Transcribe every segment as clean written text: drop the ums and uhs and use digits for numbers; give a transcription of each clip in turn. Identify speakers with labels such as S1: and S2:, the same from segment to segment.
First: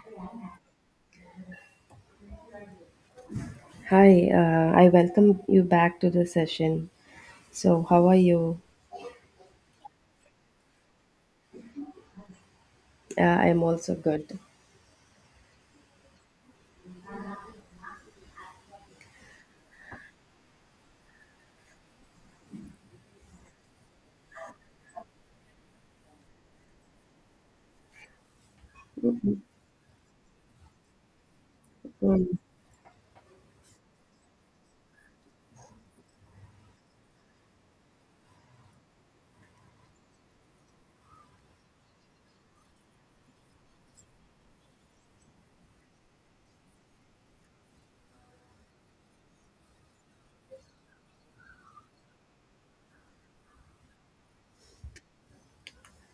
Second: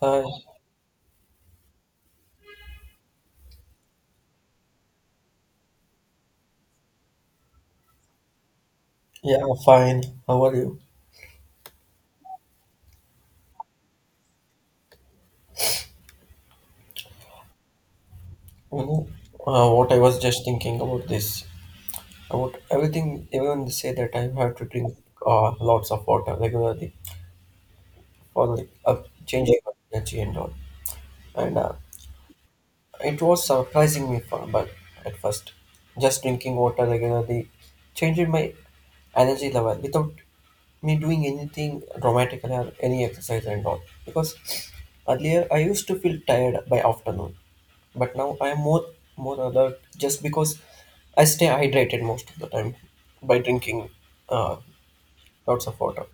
S1: Hi.
S2: Hi, I welcome you back to the session. So, how are you?
S1: Yeah, fine. How are you?
S2: I'm also good.
S1: You know, what I was just thinking about this, about everything, everyone say that I have to drink lots of water regularly for changing my energy and all. And
S2: Mm.
S1: It was surprising me for, but at first, just drinking water regularly changed my energy level without me doing anything dramatic or any exercise and all. Because earlier I used to feel tired by afternoon but now I am more alert just because I stay hydrated most of the time by drinking uh, lots of water.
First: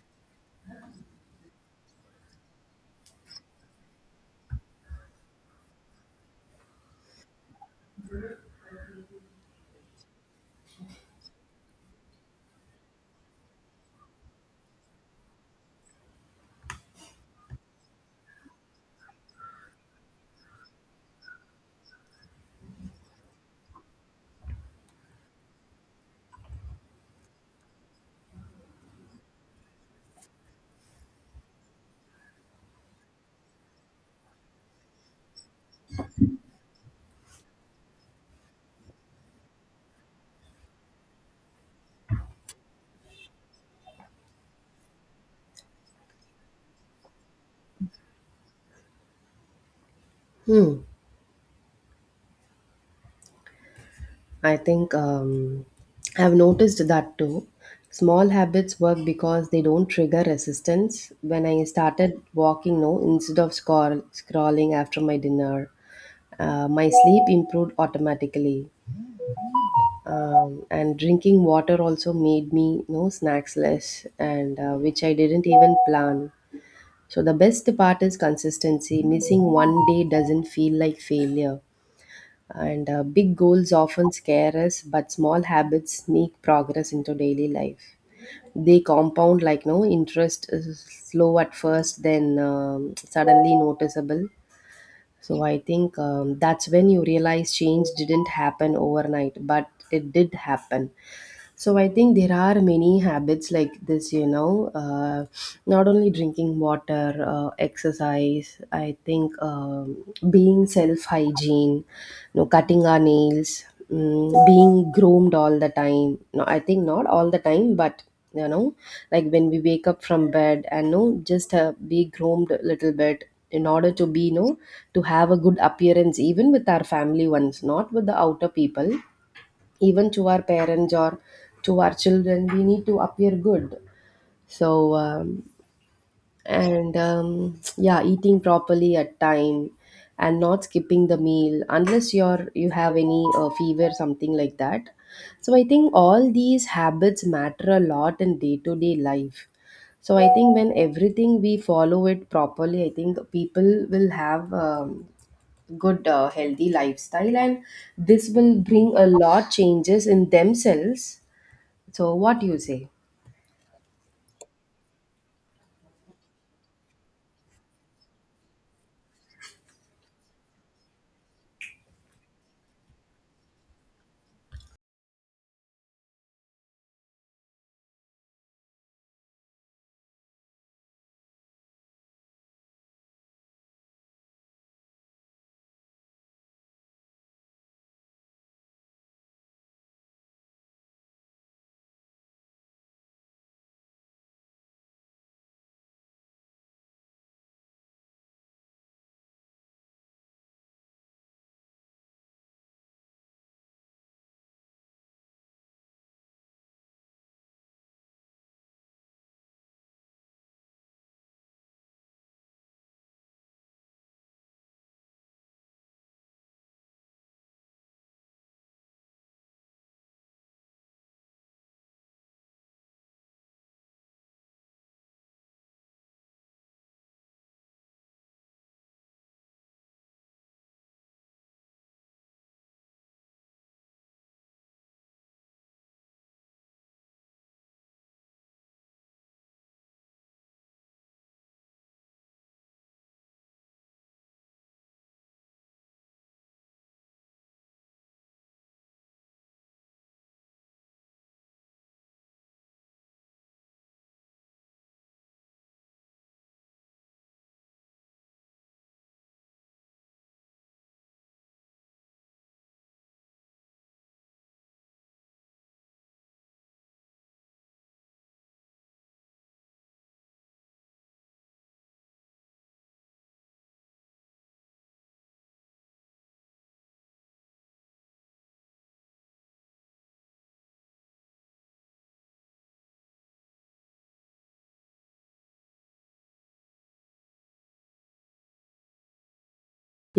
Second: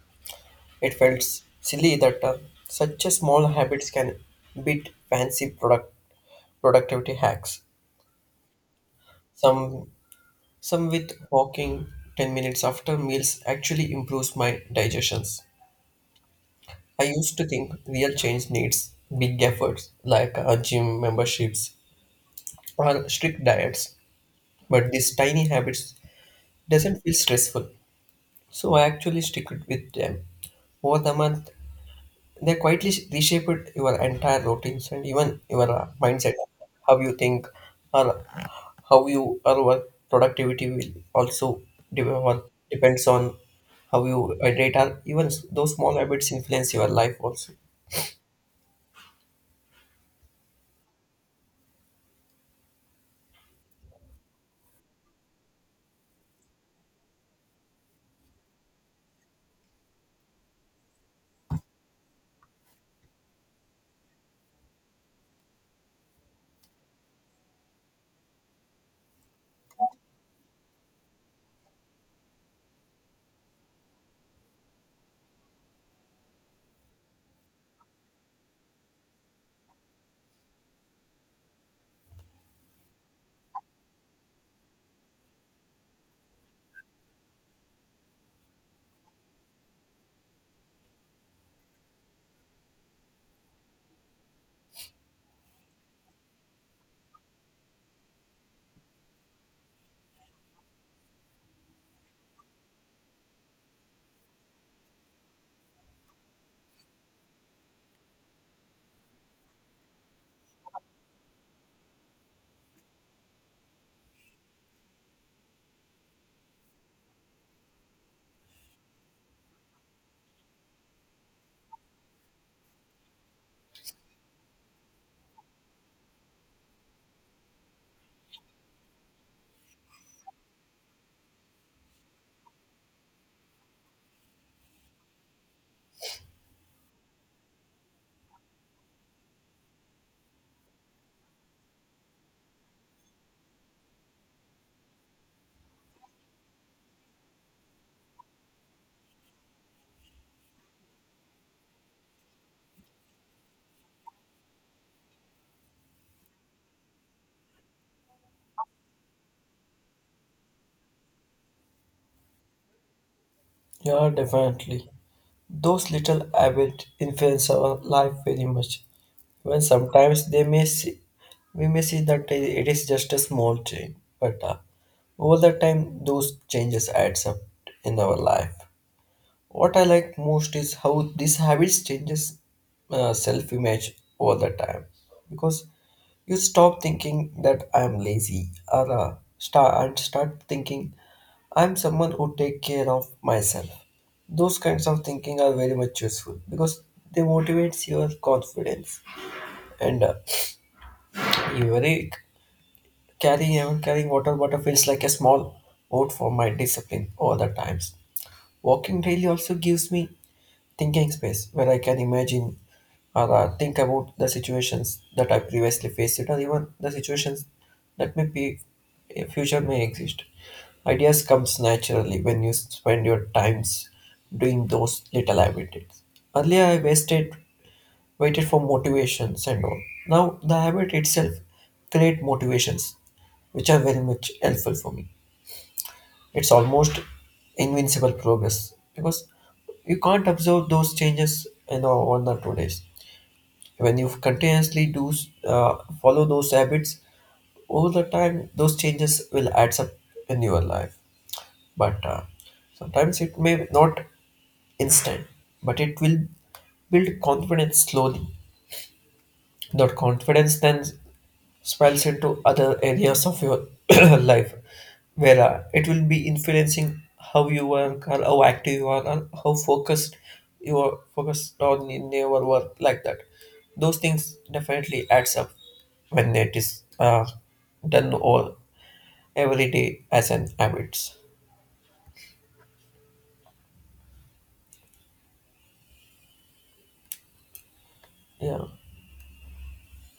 S1: It felt silly that such a small habits can beat fancy productivity hacks. Some some with walking 10 minutes after meals actually improves my digestions. I used to think real change needs big efforts like gym memberships or strict diets, but these tiny habits doesn't feel stressful. So I actually stick it with them. Over the month, they quietly reshaped your entire routines and even your mindset, how you think, or how you or work productivity will also develop. Depends on how you hydrate, or even those small habits influence your life also.
S2: Hmm. I think I've noticed that too. Small habits work because they don't trigger resistance. When I started walking, no, instead of scrolling after my dinner, my sleep improved automatically. And drinking water also made me no snacks less, and which I didn't even plan. So the best part is consistency. Missing one day doesn't feel like failure. And big goals often scare us, but small habits sneak progress into daily life. They compound like no interest is slow at first, then suddenly noticeable. So I think that's when you realize change didn't happen overnight, but it did happen. So I think there are many habits like this, you know, not only drinking water, exercise, I think being self hygiene, you know, cutting our nails, being groomed all the time. No, I think not all the time, but you know, like when we wake up from bed and no, just be groomed a little bit in order to be, you know, to have a good appearance, even with our family ones, not with the outer people, even to our parents or to our children we need to appear good, so and yeah, eating properly at time and not skipping the meal unless you have any fever something like that. So I think all these habits matter a lot in day to day life. So I think when everything we follow it properly, I think people will have good healthy lifestyle, and this will bring a lot changes in themselves. So what do you say?
S1: Yeah, definitely. Those little habits influence our life very much. Even sometimes they may see, we may see that it is just a small change, but over the time, those changes adds up in our life. What I like most is how these habits changes self-image over the time because you stop thinking that I'm lazy or uh, start thinking I'm someone who take care of myself. Those kinds of thinking are very much useful because they motivates your confidence and you very carrying even carrying water bottle feels like a small vote for my discipline over the times. Walking daily also gives me thinking space where I can imagine or think about the situations that I previously faced or even the situations that may be a future may exist. Ideas comes naturally when you spend your times doing those little habits. Earlier I wasted waited for motivations and all. Now the habit itself create motivations which are very much helpful for me. It's almost invincible progress because you can't observe those changes in 1 or 2 days. When you continuously uh, follow those habits over the time, those changes will add up in your life. But sometimes it may not instant, but it will build confidence slowly. That confidence then spills into other areas of your life where it will be influencing how you work or how active you are and how focused on in your work like that. Those things definitely adds up when it is done all every day as an habits, yeah,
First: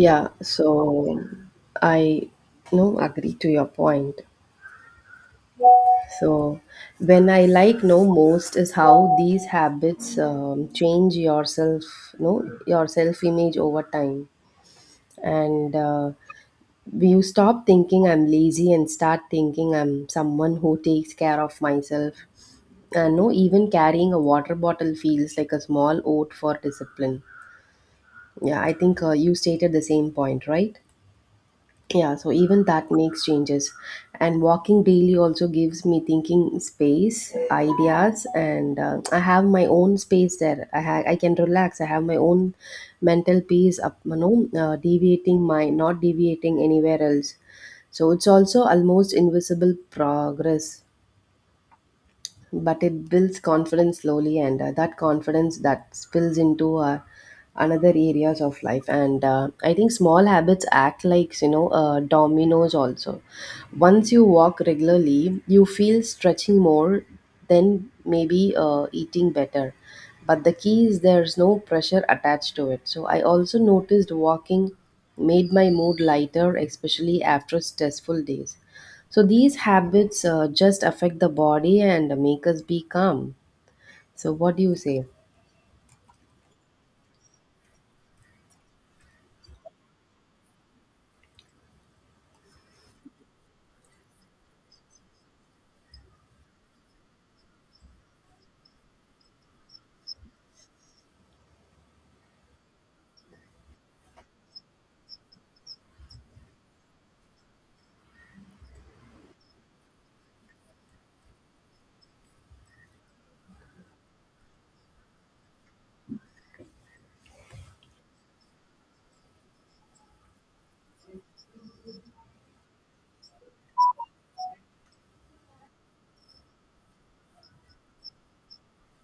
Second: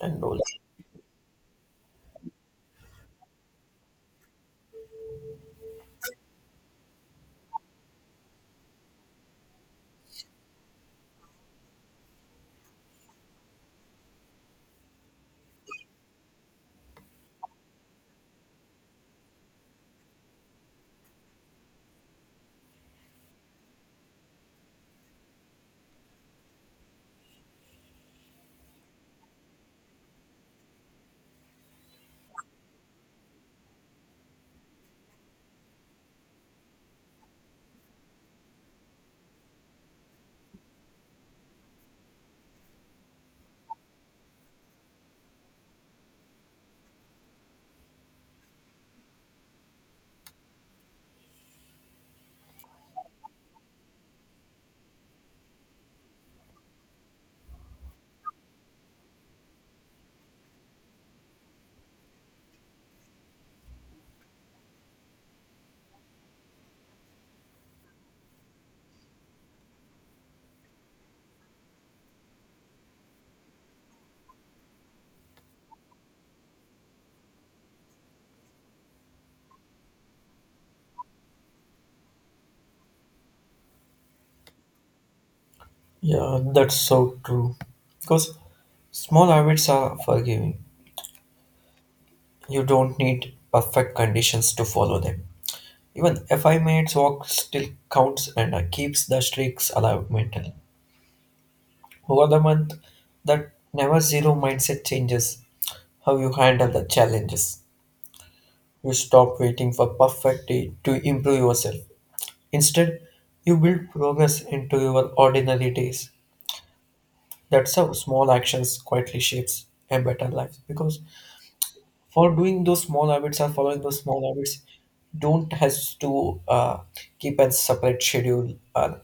S1: and all.
S2: so I no agree to your point. So when I like no most is how these habits change yourself, no, your self image over time, and you stop thinking I'm lazy and start thinking I'm someone who takes care of myself. And no, even carrying a water bottle feels like a small oath for discipline. Yeah, I think you stated the same point, right? Yeah, so even that makes changes. And walking daily also gives me thinking space, ideas, and I have my own space there. I can relax. I have my own mental peace. Up, you know, deviating my not deviating anywhere else. So it's also almost invisible progress, but it builds confidence slowly, and that confidence that spills into another areas of life. And I think small habits act like you know dominoes also. Once you walk regularly, you feel stretching more, then maybe eating better. But the key is there's no pressure attached to it. So I also noticed walking made my mood lighter, especially after stressful days. So these habits just affect the body and make us be calm. So what do you say?
S1: Yeah, that's so true because small habits are forgiving. You don't need perfect conditions to follow them. Even a 5 minutes walk still counts and keeps the streaks alive mentally. Over the month, that never zero mindset changes how you handle the challenges. You stop waiting for perfect day to improve yourself. Instead, you build progress into your ordinary days. That's how small actions quietly shapes a better life. Because for doing those small habits or following those small habits, don't has to keep a separate schedule or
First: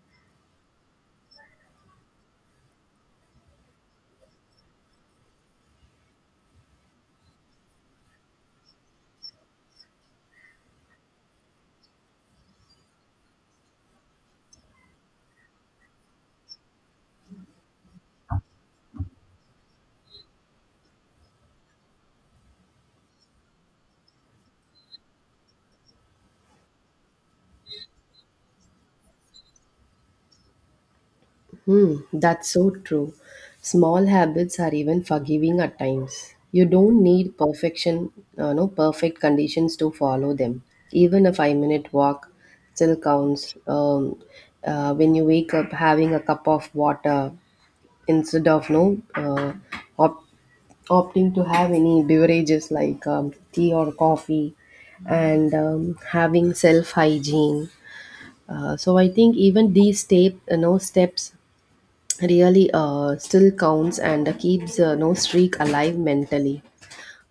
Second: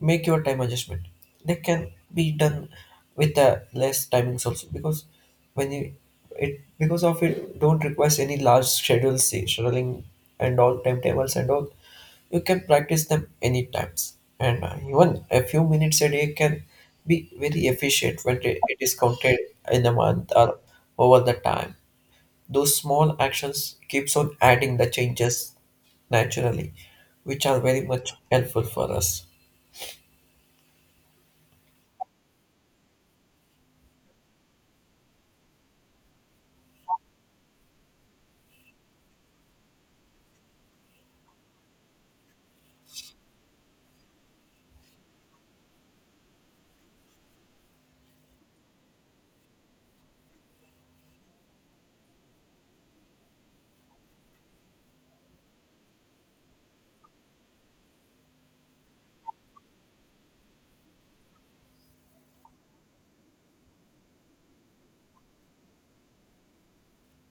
S1: make your time adjustment, they can be done with less timings also because when you it because of it don't requires any large scheduling and all timetables and all. You can practice them any times and even a few minutes a day can be very efficient when it is counted in a month or over the time. Those small actions keeps on adding the changes naturally, which are very much helpful for us.
S2: Hmm, that's so true. Small habits are even forgiving at times. You don't need perfection, no perfect conditions to follow them. Even a five-minute walk still counts. When you wake up, having a cup of water instead of no op- opting to have any beverages like tea or coffee, and having self hygiene, so I think even these step you know steps really still counts and keeps no streak alive mentally.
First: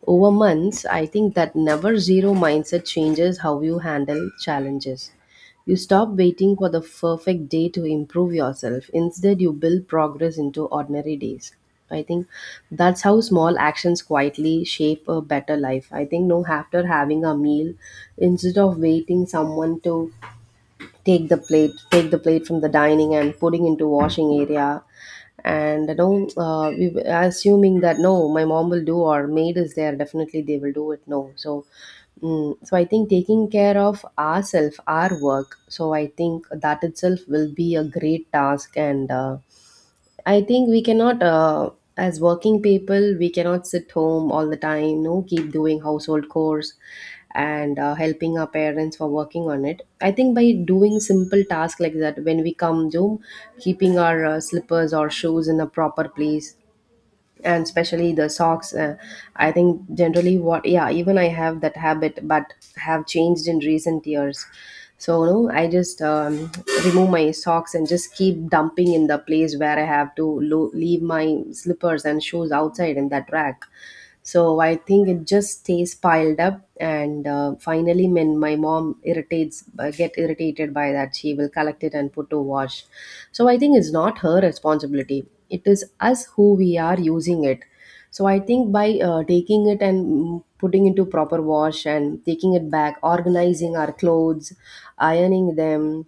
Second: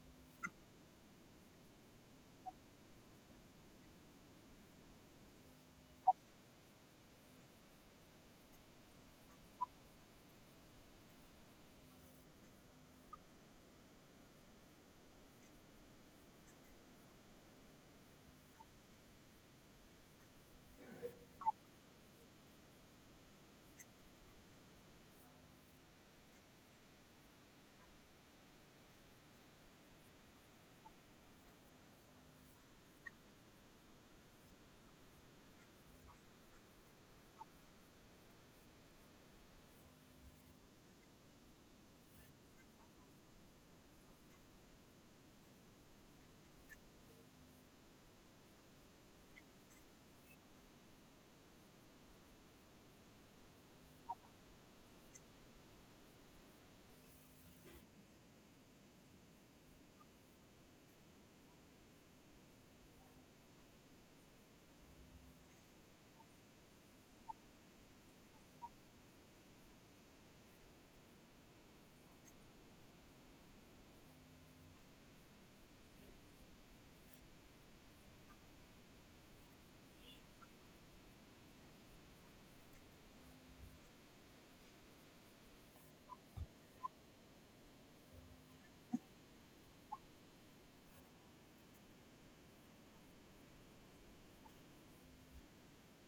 S2: Over months, I think that never zero mindset changes how you handle challenges. You stop waiting for the perfect day to improve yourself. Instead, you build progress into ordinary days. I think that's how small actions quietly shape a better life. I think no after having a meal, instead of waiting someone to take the plate from the dining and putting into washing area, and you know we were assuming that no my mom will do or maid is there, definitely they will do it, no. So so I think taking care of ourselves, our work, so I think that itself will be a great task. And I think we cannot, as working people, we cannot sit home all the time, no, keep doing household chores and helping our parents for working on it. I think by doing simple tasks like that, when we come home, keeping our slippers or shoes in a proper place, and especially the socks, I think generally what, yeah, even I have that habit but have changed in recent years. So no, I just remove my socks and just keep dumping in the place where I have to leave my slippers and shoes outside in that rack. So I think it just stays piled up, and finally, when my mom irritates, get irritated by that, she will collect it and put to wash. So I think it's not her responsibility. It is us who we are using it. So I think by taking it and putting into proper wash and taking it back, organizing our clothes, ironing them,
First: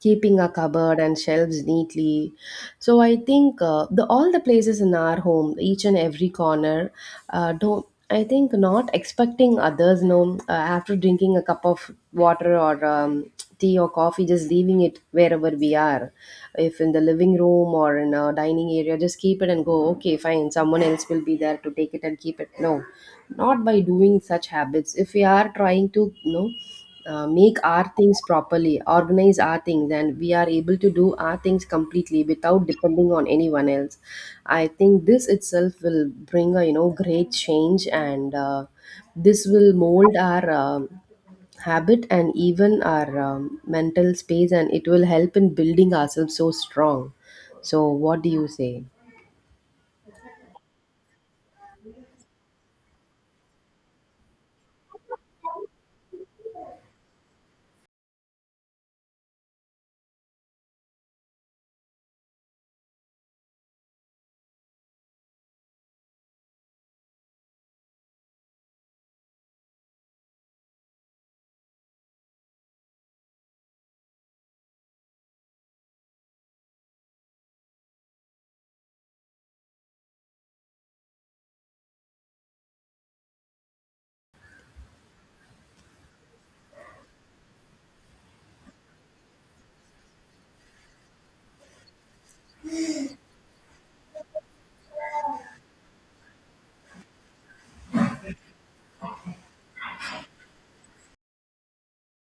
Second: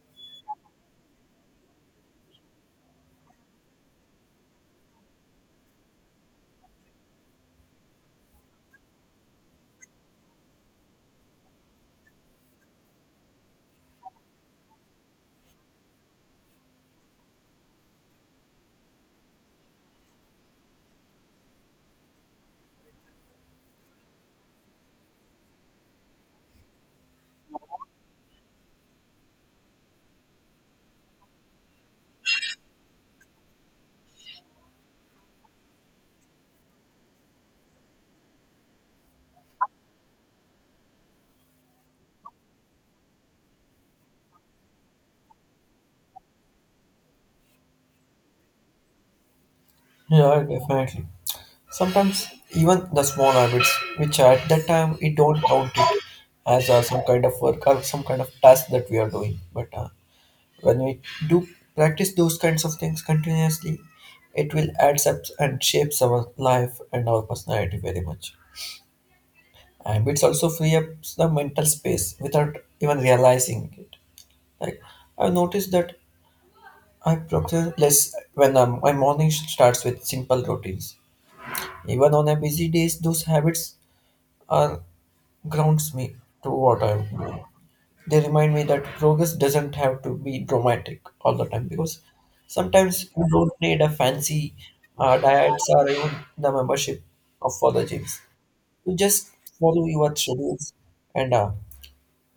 S2: keeping a cupboard and shelves neatly, so I think the all the places in our home, each and every corner, don't, I think not expecting others no, after drinking a cup of water or tea or coffee, just leaving it wherever we are, if in the living room or in a dining area, just keep it and go, okay fine, someone else will be there to take it and keep it, no. Not by doing such habits, if we are trying to you know make our things properly, organize our things, and we are able to do our things completely without depending on anyone else. I think this itself will bring a you know great change, and this will mold our habit and even our mental space, and it will help in building ourselves so strong. So, what do you say?
S1: Yeah, definitely. Sometimes even the small habits, which at that time we don't count it as some kind of work or some kind of task that we are doing. But when we do practice those kinds of things continuously, it will add up and shapes our life and our personality very much. And it's also free up the mental space without even realizing it. Like I noticed that I procrastinate less when my morning starts with simple routines. Even on a busy days, those habits are grounds me to what I'm doing. They remind me that progress doesn't have to be dramatic all the time because sometimes you don't need a fancy diets or even the membership of for the gyms. You just follow your schedules and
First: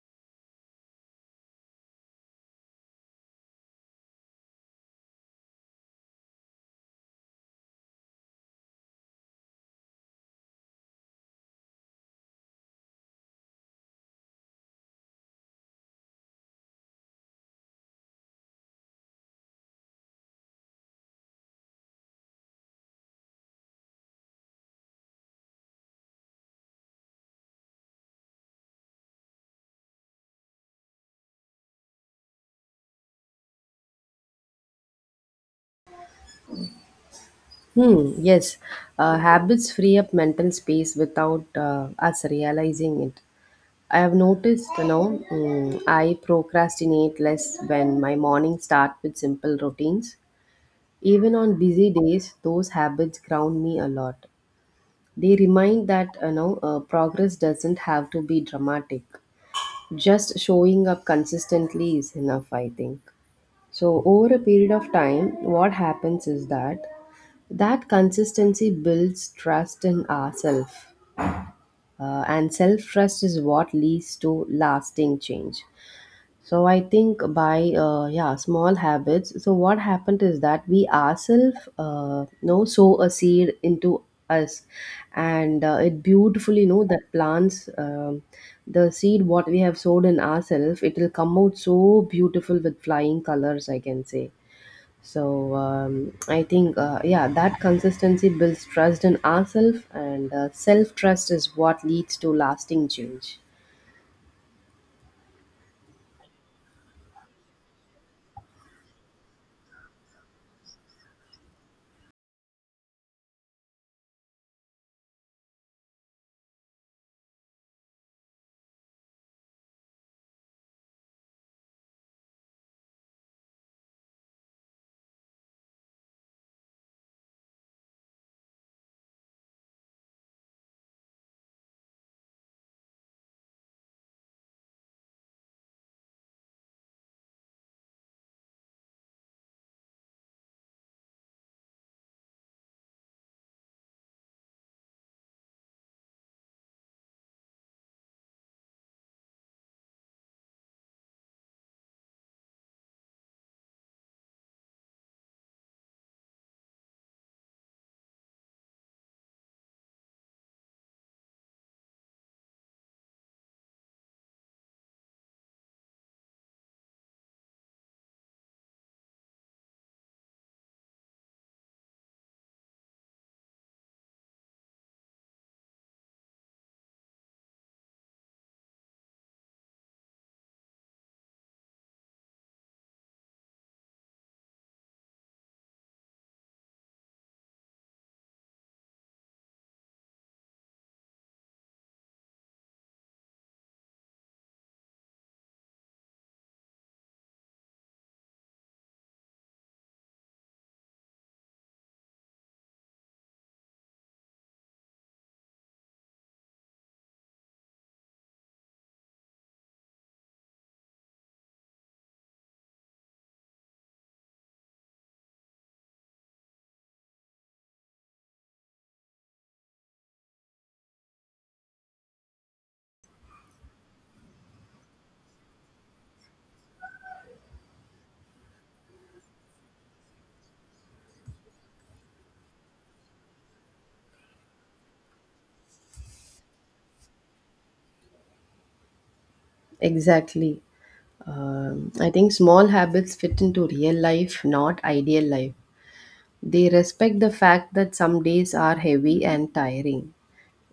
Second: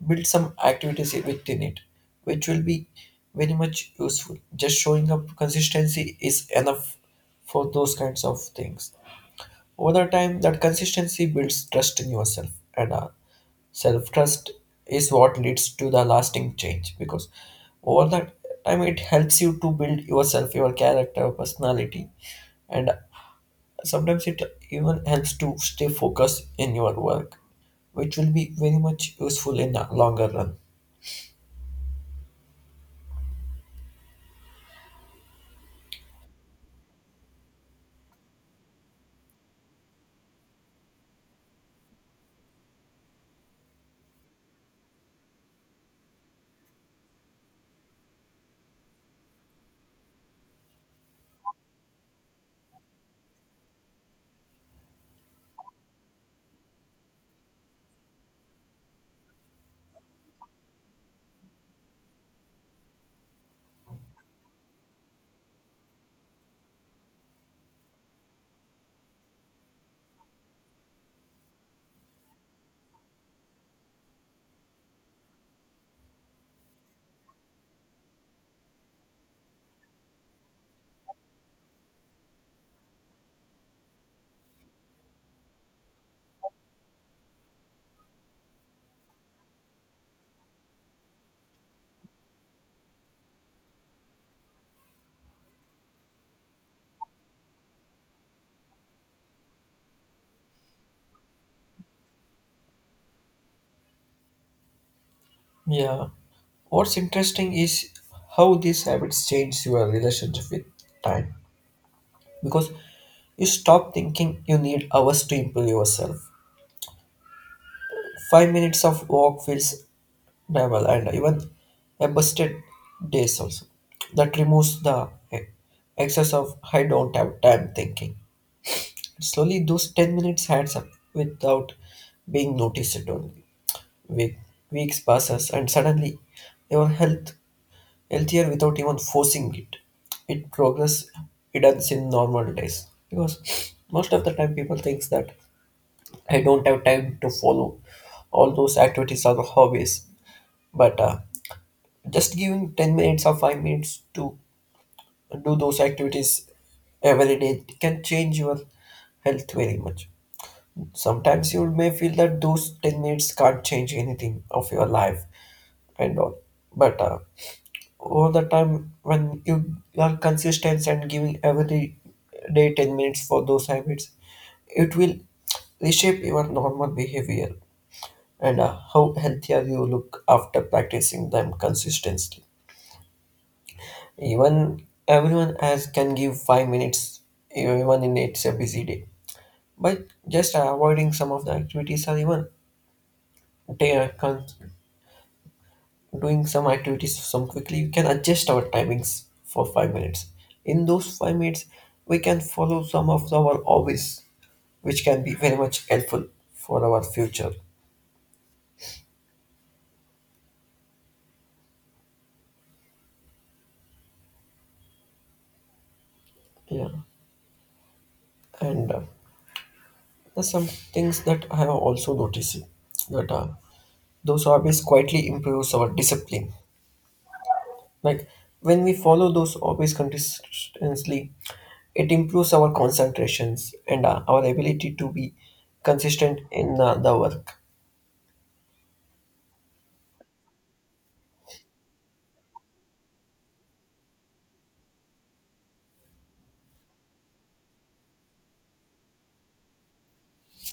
S1: build some activities within it, which will be very much useful. Just showing up consistency is enough for those kinds of things. Over the time, that consistency builds trust in yourself and self trust is what leads to the lasting change because over that time it helps you to build yourself, your character, personality, and sometimes it even helps to stay focused in your work, which will be very much useful in the longer run.
S2: Hmm, yes, habits free up mental space without us realizing it. I have noticed, you know, I procrastinate less when my mornings start with simple routines. Even on busy days, those habits ground me a lot. They remind that, you know, progress doesn't have to be dramatic. Just showing up consistently is enough, I think. So, over a period of time, what happens is that consistency builds trust in ourselves, and self-trust is what leads to lasting change. So I think by yeah small habits. So what happened is that we ourselves know sow a seed into us, and it beautifully know that plants the seed what we have sowed in ourselves it will come out so beautiful with flying colors I can say. So I think yeah that consistency builds trust in ourselves, and self trust is what leads to lasting change.
S1: Yeah. What's interesting is how these habits change your relationship with time because you stop thinking you need hours to improve yourself. 5 minutes of walk feels naval and even a busted days also. That removes the excess of I don't have time thinking. Slowly those 10 minutes adds up without being noticed only. Week, weeks passes and suddenly your healthier without even forcing it. It progress hidden in normal days. Because most of the time people thinks that I don't have time to follow all those activities or hobbies. But just giving 10 minutes or 5 minutes to do those activities every day can change your health very much. Sometimes you may feel that those 10 minutes can't change anything of your life and all, but all the time when you are consistent and giving every day 10 minutes for those habits, it will reshape your normal behavior and how healthier you look after practicing them consistently. Even everyone else can give 5 minutes, even in it's a busy day. But just avoiding some of the activities or even day uh, con- doing some activities some quickly, we can adjust our timings for 5 minutes. In those 5 minutes, we can follow some of our hobbies, which can be very much helpful for our future. Yeah, and there's some things that I have also noticed that those hobbies quietly improves our discipline. Like when we follow those hobbies consistently, it improves our concentrations and our ability to be consistent in the work.
S2: Exactly. I think small habits fit into real life, not ideal life. They respect the fact that some days are heavy and tiring.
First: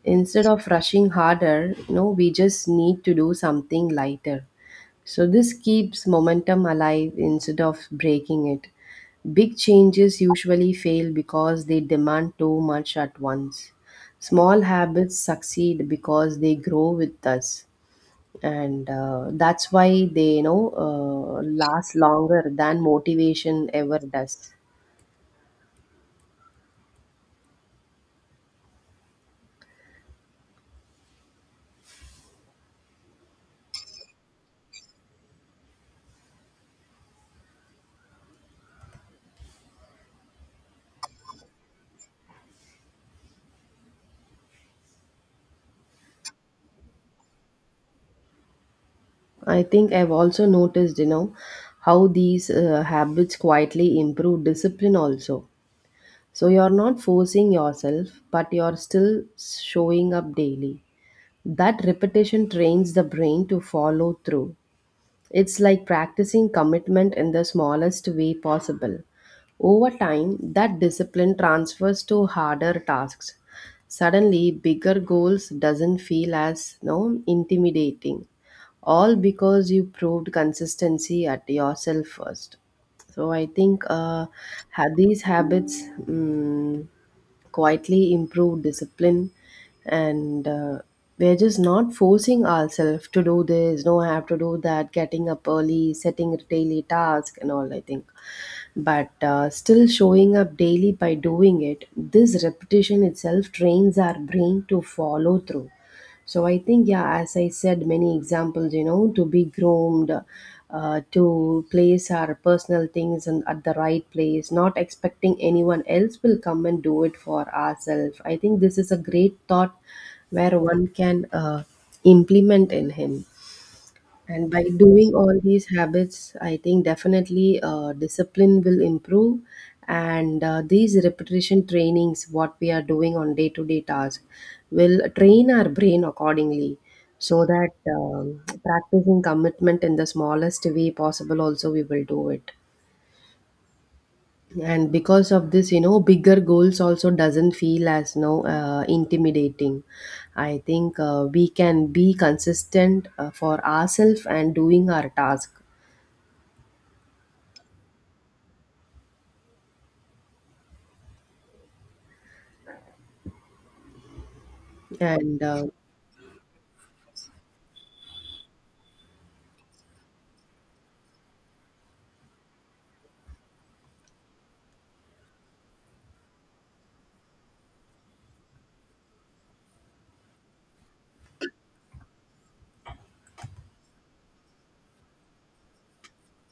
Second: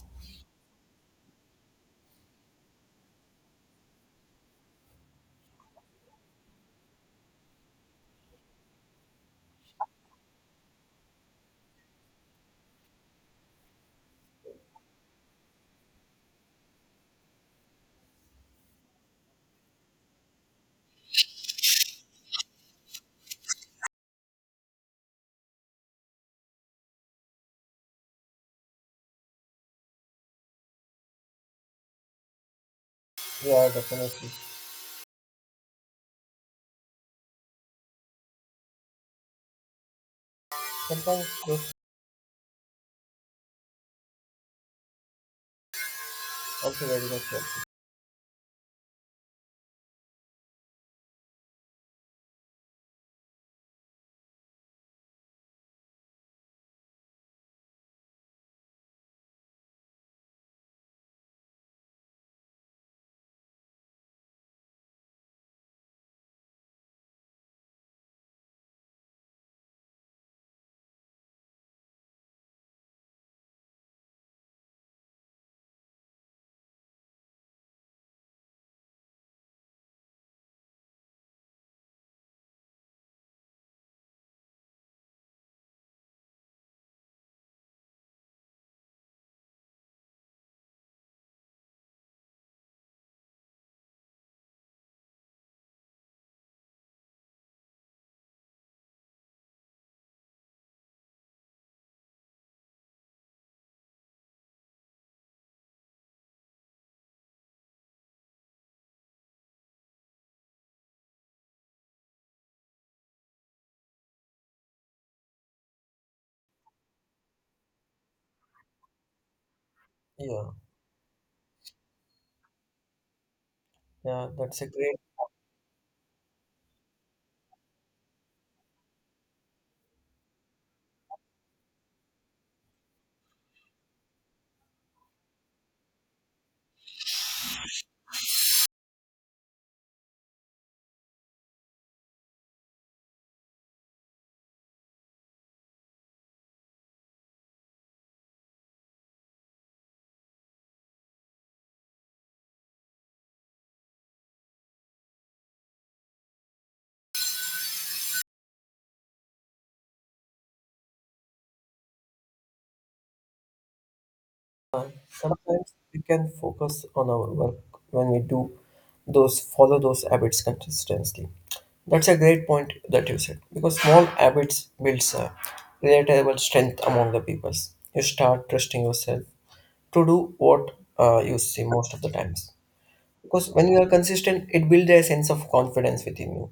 S2: Instead of rushing harder, you know, we just need to do something lighter. So this keeps momentum alive instead of breaking it. Big changes usually fail because they demand too much at once. Small habits succeed because they grow with us, and that's why they you know last longer than motivation ever does.
S1: Yeah, definitely. Sometimes those also very much helpful.
S2: I think I've also noticed, you know, how these habits quietly improve discipline also. So you're not forcing yourself, but you're still showing up daily. That repetition trains the brain to follow through. It's like practicing commitment in the smallest way possible. Over time, that discipline transfers to harder tasks. Suddenly, bigger goals doesn't feel as no intimidating, all because you proved consistency at yourself first. So I think these habits quietly improve discipline, and we're just not forcing ourselves to do this no I have to do that getting up early setting daily tasks and all I think. But still showing up daily by doing it, this repetition itself trains our brain to follow through. So I think, yeah, as I said, many examples, you know, to be groomed, to place our personal things and at the right place, not expecting anyone else will come and do it for ourselves. I think this is a great thought
S1: Yeah,
S2: where one can implement in him.
S1: yeah,
S2: And
S1: that's
S2: by
S1: a great.
S2: doing all these habits, I think definitely discipline will improve. And these repetition trainings, what we are doing on day to day task, will train our brain accordingly so that practicing commitment in the smallest way possible, also, we will do it and because of this bigger goals also doesn't feel as no intimidating. I think we can be consistent for ourselves and doing our task. And
S1: Sometimes we can focus on our work when we do those follow those habits consistently. That's a great point that you said because small habits builds a relatable strength among the peoples. You start trusting yourself to do what you see most of the times because when you are consistent, it builds a sense of confidence within you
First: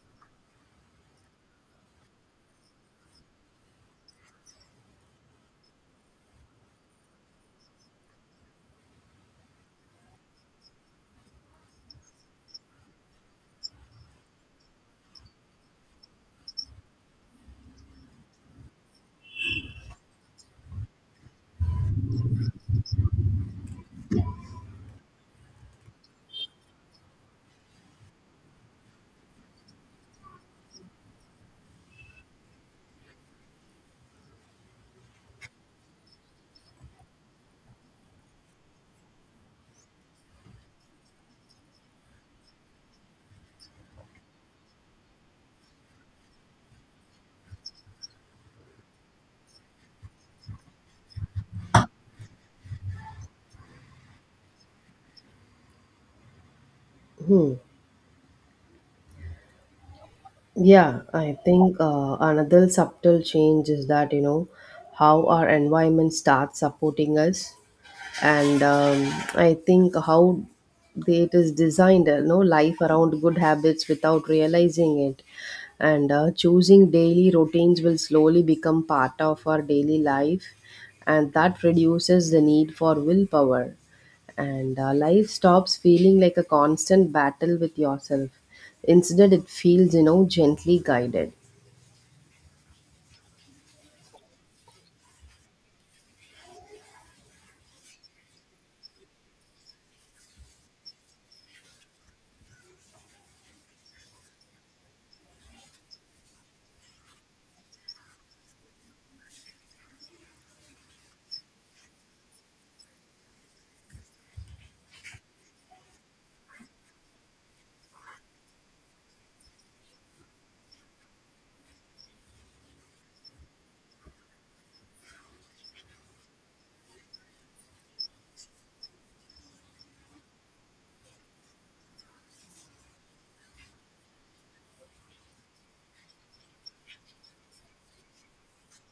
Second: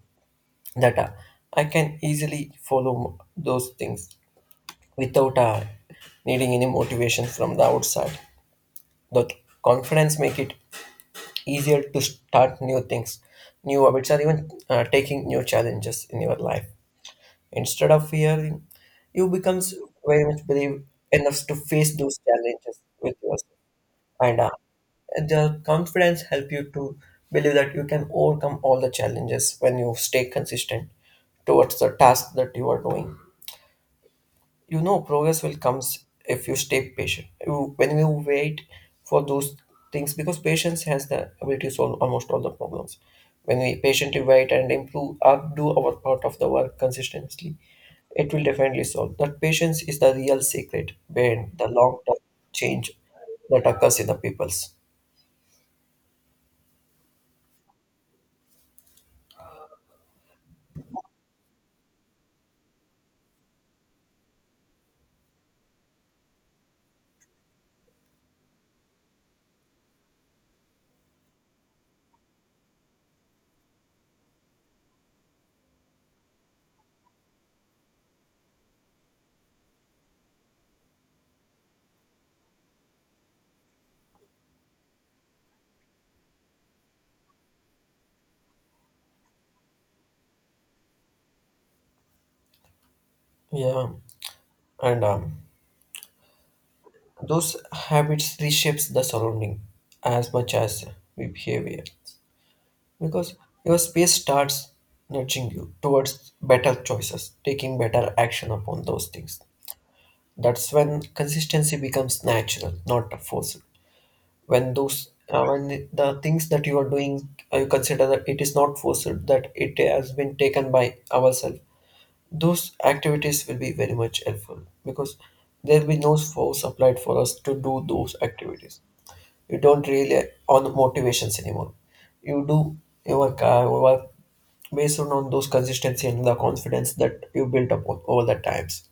S1: that I can easily follow those things without needing any motivation from the outside. The confidence make it easier to start new things, new habits or even taking new challenges in your life. Instead of fearing, you becomes very much believe enough to face those challenges with yourself, and the confidence help you to believe that you can overcome all the challenges when you stay consistent towards the task that you are doing. You know progress will comes if you stay patient you, when you wait for those things because patience has the ability to solve almost all the problems. When we patiently wait and improve or do our part of the work consistently, it will definitely solve that patience is the real secret behind the long-term change that occurs in the peoples.
S2: Yeah, I think another subtle change is that, you know, how our environment starts supporting us. And I think how they, it is designed, you know, life around good habits without realizing it. And choosing daily routines will slowly become part of our daily life. And that reduces the need for willpower. And life stops feeling like a constant battle with yourself. Instead it feels, you know, gently guided.
S1: Yeah, and those habits reshapes the surrounding as much as we behavior because your space starts nudging you towards better choices, taking better action upon those things. That's when consistency becomes natural, not forced. When those when the things that you are doing, you consider that it is not forced, that it has been taken by ourselves. Those activities will be very much helpful because there will be no force applied for us to do those activities. You don't rely on motivations anymore. You do your work based on those consistency and the confidence that you built up over the times.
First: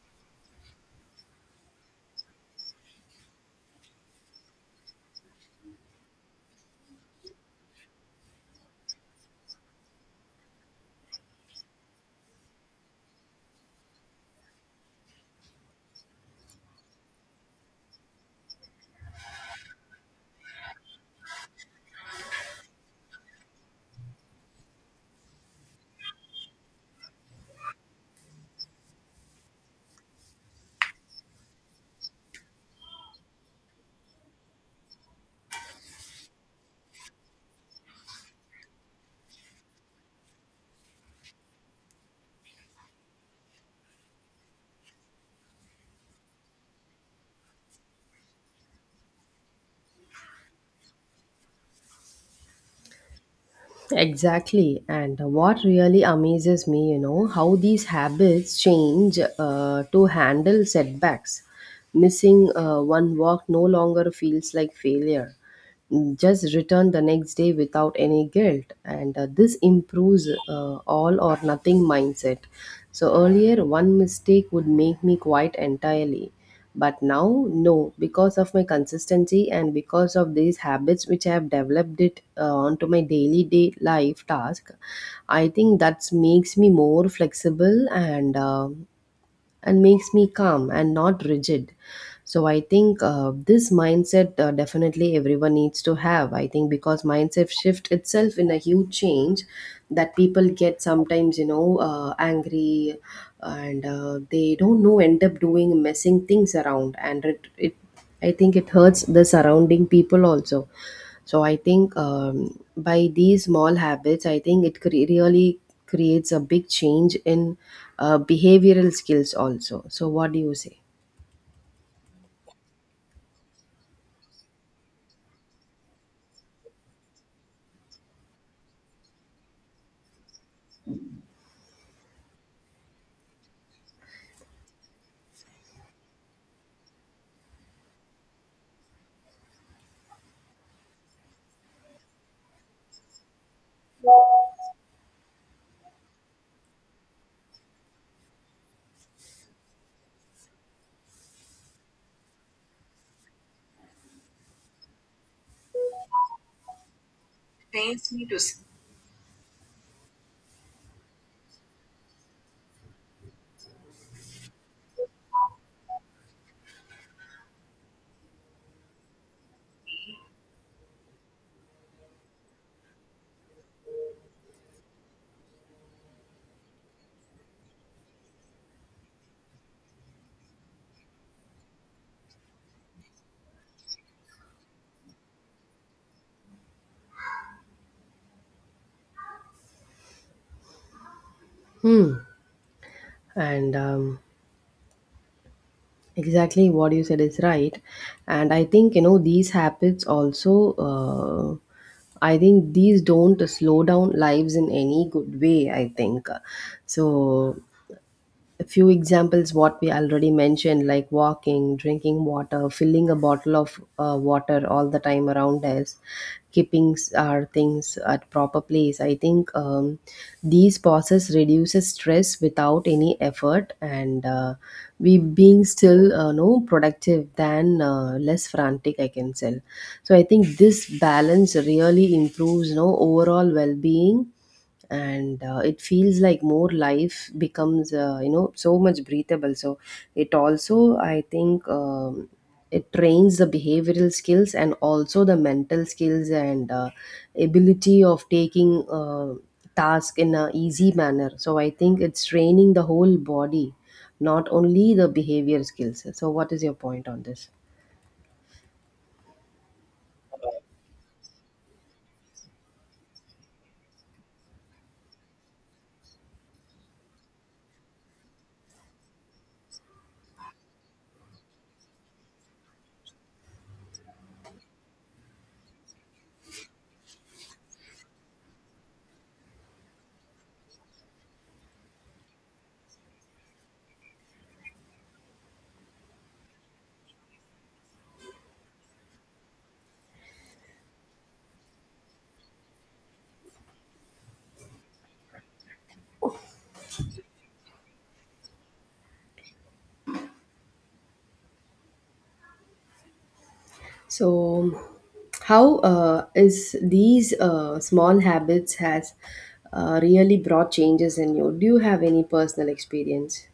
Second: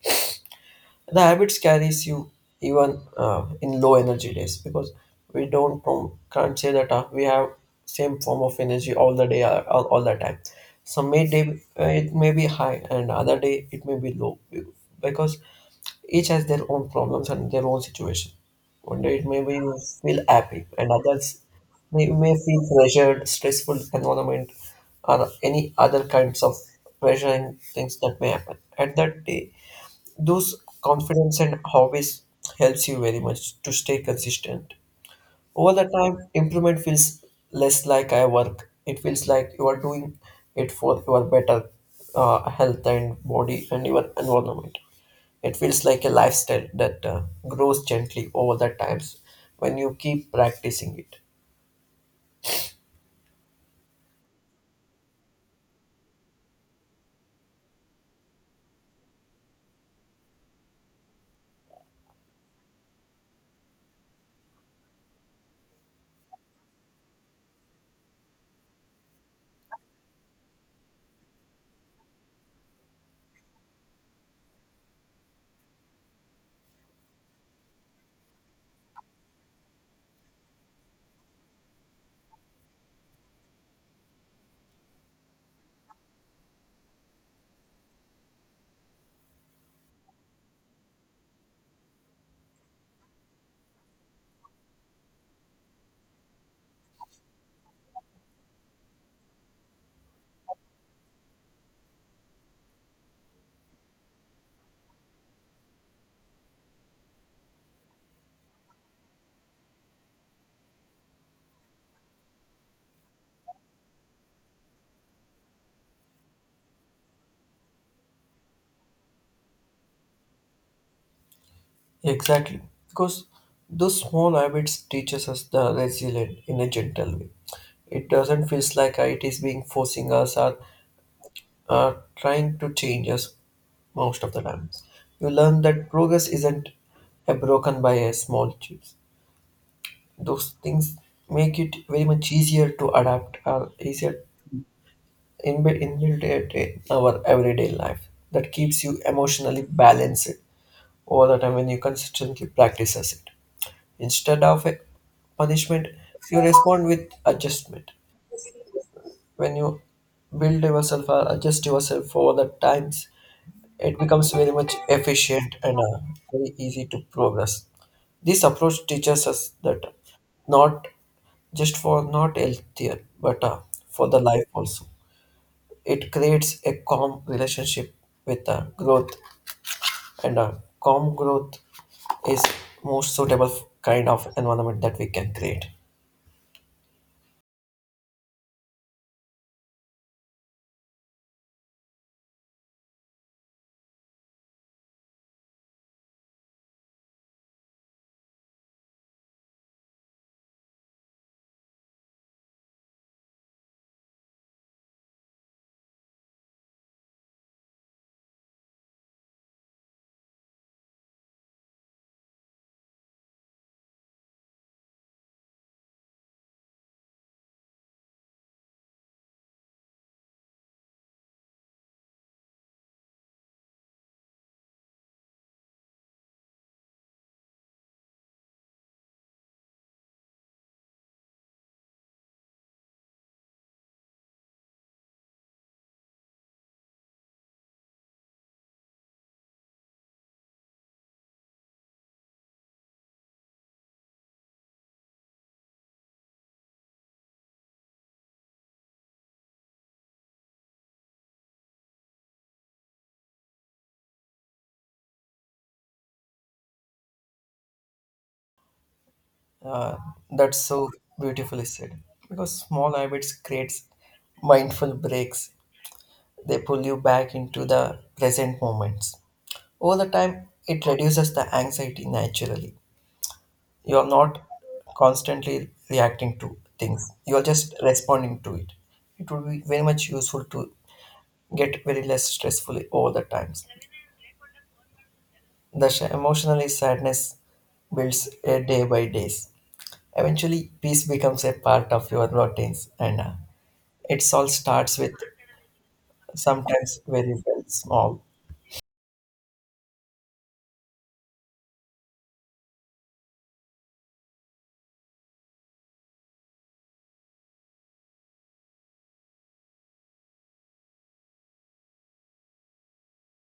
S1: The habits carries you even in low energy days because we don't know- can't say that we have same form of energy all the day all the time. Some may day it may be high and other day it may be low because each has their own problems and their own situation. One day it may be you feel happy, and others may feel pressured, stressful environment, or any other kinds of pressuring things that may happen. At that day, those confidence and hobbies helps you very much to stay consistent over the time, improvement feels less like I work. It feels like you are doing it for your better health and body and your environment. It feels like a lifestyle that grows gently over the times when you keep practicing it.
S2: Exactly, and what really amazes me, you know, how these habits change to handle setbacks. Missing one walk no longer feels like failure. Just return the next day without any guilt, and this improves all or nothing mindset. So earlier one mistake would make me quite entirely, but now no, because of my consistency and because of these habits which I have developed it onto my daily day life task. I think that makes me more flexible and and makes me calm and not rigid. So I think this mindset definitely everyone needs to have, I think, because mindset shift itself in a huge change that people get sometimes, you know, angry, and they don't know end up doing messing things around and it I think it hurts the surrounding people also. So I think by these small habits, I think really creates a big change in behavioral skills also. So what do you say?
S1: Exactly, because those small habits teaches us the resilient in a gentle way. It doesn't feel like it is being forcing us or trying to change us most of the time. You learn that progress isn't broken by a small change. Those things make it very much easier to adapt or easier embed inbuilt it in our everyday life. That keeps you emotionally balanced over the time when you consistently practices it. Instead of a punishment, you respond with adjustment. When you build yourself or adjust yourself over the times it becomes very much efficient and very easy to progress. This approach teaches us that not just for not healthier, but for the life also. It creates a calm relationship with growth, and calm growth is most suitable kind of environment that we can create.
S2: Hmm. And exactly what you said is right. And I think, you know, these habits also, I think these don't slow down lives in any good way, I think. So a few examples what we already mentioned, like walking, drinking water, filling a bottle of water all the time around us, keeping our things at proper place. I think these pauses reduces stress without any effort, and we being still no productive than less frantic, I can say. So I think this balance really improves no overall well being, and it feels like more life becomes, you know, so much breathable. So it also, I think, it trains the behavioral skills and also the mental skills, and ability of taking task in a easy manner. So I think it's training the whole body, not only the behavior skills. So what is your point on this?
S1: Uh, that's so beautifully said. Because small habits creates mindful breaks. They pull you back into the present moments. Over the time, it reduces the anxiety naturally. You are not constantly reacting to things, you are just responding to it. It would be very much useful to get very less stressful over the times. The emotionally sadness builds a day by days. Eventually, peace becomes a part of your routines, and it all starts with sometimes very, very small.
S2: So, how is these small habits has really brought changes in you? Do you have any personal experience?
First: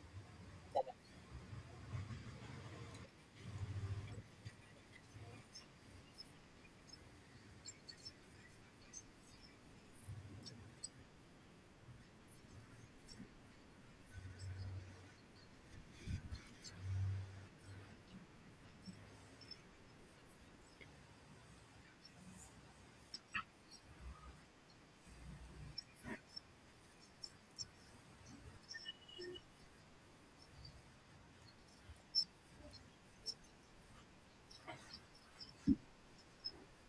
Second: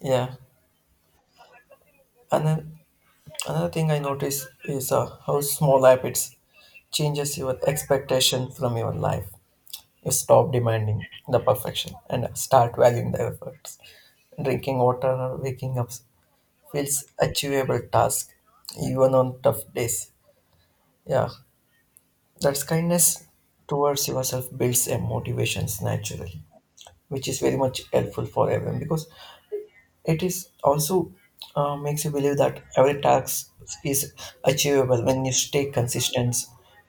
S1: Yeah, and then another thing I notice is how small habits changes your expectation from your life. You stop demanding the perfection and start valuing the efforts. Drinking water or waking up feels achievable task, even on tough days. Yeah, that's kindness towards yourself builds a motivations naturally, which is very much helpful for everyone because it is also makes you believe that every task is achievable when you stay consistent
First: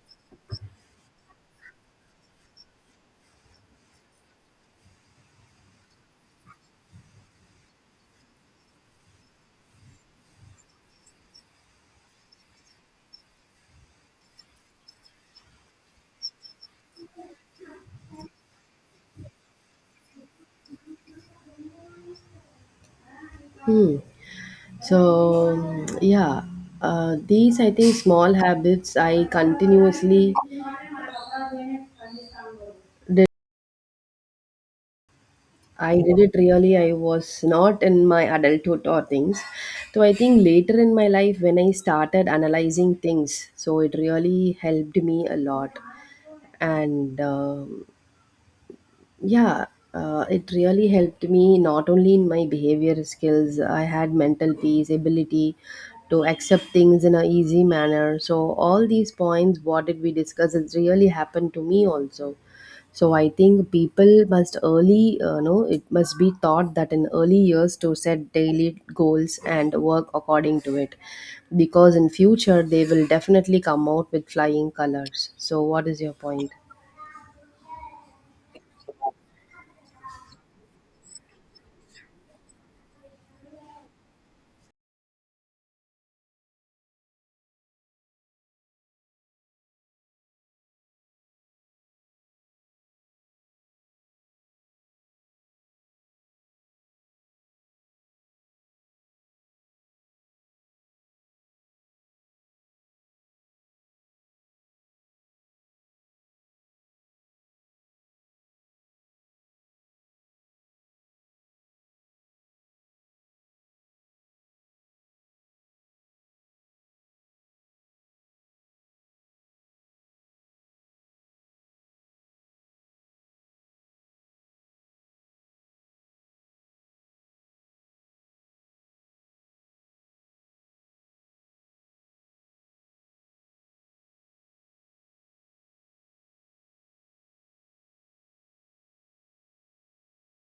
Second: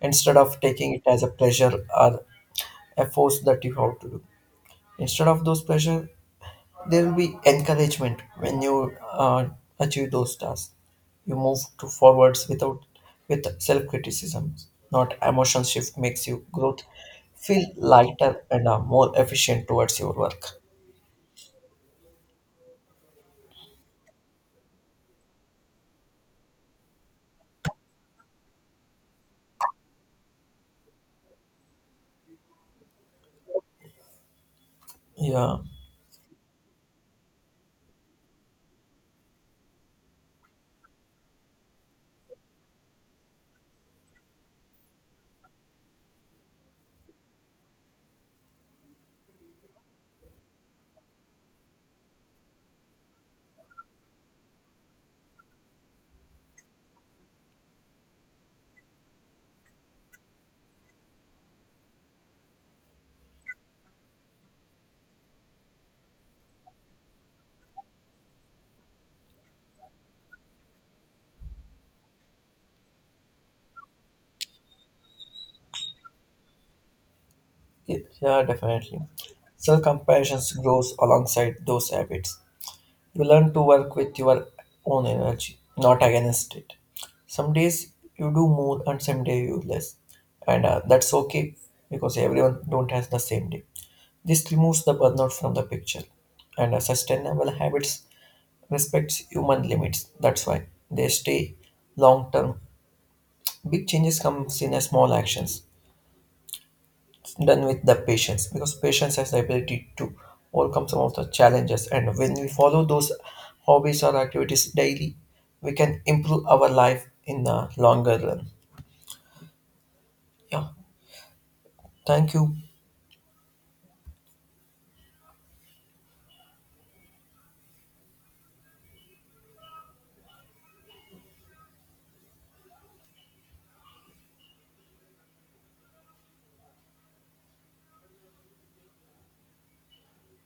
S1: instead of taking it as a pleasure or a force that you have to do. Instead of those pleasure, there will be encouragement when you achieve those tasks. You move to forwards without with self criticism. Not emotion shift makes you growth feel lighter and more efficient towards your work.
S2: Hmm. So, yeah, these I think small habits I continuously did.
S1: Yeah.
S2: I did it really. I was not in my adulthood or things. So I think later in my life when I started analyzing things, so it really helped me a lot, and yeah, it really helped me not only in my behavior skills. I had mental peace, ability to accept things in an easy manner. So all these points what did we discuss, it really happened to me also. So I think people must early know, it must be taught that in early years to set daily goals and work according to it, because in future they will definitely come out with flying colors. So what is your point?
S1: Yeah, yeah, definitely. Self compassion grows alongside those habits. You learn to work with your own energy, not against it. Some days you do more and some day you less. And That's okay because everyone don't has the same day. This removes the burnout from the picture. And Sustainable habits respects human limits. That's why they stay long term. Big changes comes in a small actions. Done with the patience because patience has the ability to overcome some of the challenges, and when we follow those hobbies or activities daily we can improve our life in the longer run. Yeah, thank you.